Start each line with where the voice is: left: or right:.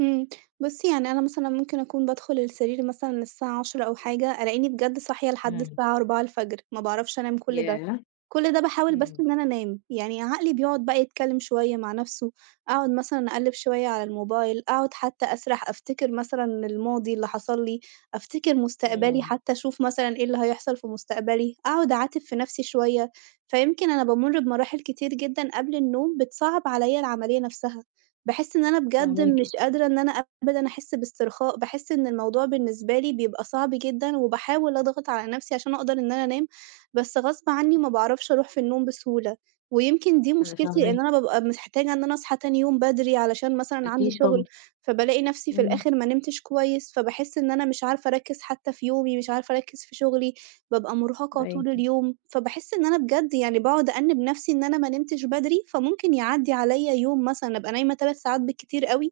right: امم، بُصي يعني أنا مثلًا ممكن أكون بادخل السرير مثلًا الساعة 22:00 أو حاجة، ألاقيني بجد صاحية لحد
left: إمم.
right: الساعة 04:00 ما باعرفش أنام كُلّ ده،
left: ياه!
right: كُلّ ده باحاول بس
left: إمم.
right: إن أنا أنام، يعني عقلي بيقعُد بقى يتكلم شوية مع نفسُه، أقعُد مثلًا أقلِّب شوية على الموبايل، أقعُد حتى أسرح، أفتكِّر مثلًا الماضي اللي حصل لي، أفتكِّر مُستقبلي
left: إمم.
right: حتى أشوف مثلًا إيه اللي هيحصل في مُستقبلي، أقعد أعاتب في نفسي شوية، فيمكن أنا بامُّر بمراحل كتير جدًا قبل النوم، بتصَعَّب عليّا العملية نفسها، باحِسّ إن أنا بجد مش
left: فاهماكِ
right: قادرة إن أنا أبدًا أحِسّ باسترخاء، باحِسّ إن الموضوع بالنسبة لي بيبقى صعب جدًا، وباحاول أضغط على نفسي عشان أقدر إن أنا أنام، بس غصب عنّي ما باعرفش أروح في النوم بسهولة. ويمكن دي
left: أنا
right: مشكلتي
left: فاهماه.
right: إن أنا بابقى محتاجة إن أنا أصحى تاني يوم بدري، علشان مثلًا عندي
left: أكيد
right: شُغل،
left: طبعًا.
right: فبالاقي نفسي في
left: إمم.
right: الآخر ما نمتش كويس، فباحِسّ إن أنا مش عارفة أركِّز حتى في يومي، مش عارفة أركِّز في شُغلي، بابقى مُرهَقة
left: معاكِ.
right: طول اليوم، فباحِسّ إن أنا بجد يعني باقعد أأنّب نفسي إن أنا ما نمتش بدري، فممكن يعدّي عليّا يوم مثلًا أبقى نايمة 3 ساعات بالكتير أوي،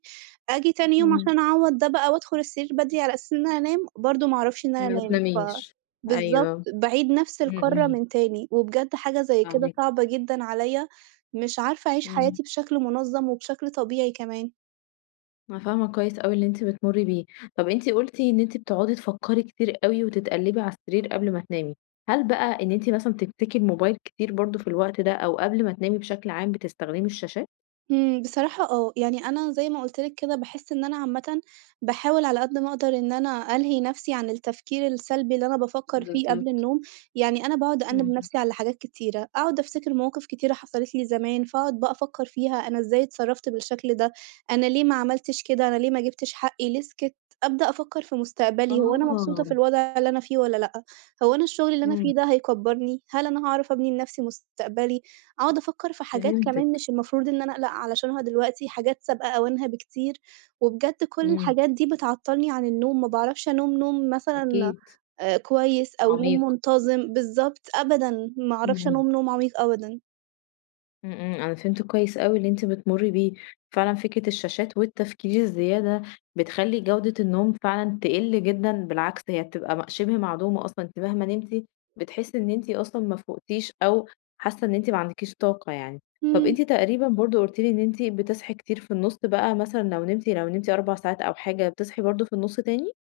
right: آجي تاني يوم
left: إمم.
right: عشان أعوَّض ده بقى وأدخُل السرير بدري على أساس إن أنام، برضه ما أعرفش إن أنا
left: ما
right: أنام، ف
left: تناميش.
right: بالضبط،
left: أيوه.
right: باعيد نفس
left: امم،
right: الكَرّة
left: امم.
right: من تاني، وبجد حاجة زي كده
left: أوي.
right: صعبة جدًا عليّا، مش عارفة أعيش
left: إمم.
right: حياتي بشكل مُنظّم وبشكل طبيعي كمان.
left: أنا فاهمة كويس أوي اللي أنتِ بتمُرِّي بيه، طب أنتِ قُلتِ إن أنتِ بتُقعدي تفَكّري كتير أوي وتِتقلّبي على السرير قبل ما تنامي، هل بقى إن أنتِ مثلًا بتمسكي الموبايل كتير برضه في الوقت ده أو قبل ما تنامي بشكل عام بتستخدمي الشاشات؟
right: إمم، بصراحة آه، يعني أنا زي ما قُلت لِك كده باحِسّ إن أنا عامةً باحاول على قد ما أقدِر إن أنا ألهِي نفسي عن التفكير السلبي اللي أنا بافَكّر فيه قبل
left: بالضبط.
right: النوم، يعني أنا باقعد أأنّب
left: اهم.
right: نَفسي على حاجات كتيرة، أقعد أفتكر مواقف كتيرة حصلت لي زمان، فأقعد بقى أفكّر فيها أنا إزاي اتصرّفت بالشكل ده، أنا ليه ما عملتش كده، أنا ليه ما جِبِتش حقّي ليه سِكتّ، أبدأ أفكّر في مُستقبلي هو أنا مبسوطة في
left: آه.
right: الوضع اللي أنا فيه والّا لأ؟ هو أنا الشُّغل اللي أنا
left: امم.
right: فيه ده هيكَبّرني؟ هل أنا هاعرف أبني لنفسي مُستقبلي، أقعُد أفَكّر في حاجات كمان
left: فهمتِك.
right: مش المفروض إن أنا أقلق علشانها دلوقتي، حاجات سابقة أوانها بكتير، وبجد كُلّ
left: امم.
right: الحاجات دي بتعطّلني عن النوم، ما باعرفش أنام نوم مثلًا
left: أكيد.
right: آآ كويس، أو نوم
left: عميق.
right: مُنتظم، بالضبط، أبدًا، ما أعرفش
left: اهم.
right: أنام نوم عميق أبدًا.
left: امم امم، أنا فهمت كويس أوي اللي أنتِ بتمُرِّي بيه، فعلًا فكرة الشاشات والتفكير الزيادة بتخلِّي جودة النوم فعلًا تقِلّ جدًا، بالعكس، هي بتبقى مَ شِبه معدومة أصلًا، أنتِ مهما نمتِ بتحِسِّي إن أنتِ أصلًا ما فُقتيش أو حاسّة إن أنتِ ما عندكيش طاقة يعني، طب
right: امم.
left: أنتِ تقريبًا برضه قُلتِ لي إن أنتِ بتصحي كتير في النُّصّ بقى مثلًا لو نمتِ لو نمتِ 4 ساعات أو حاجة، بتصحي برضه في النُّصّ تاني؟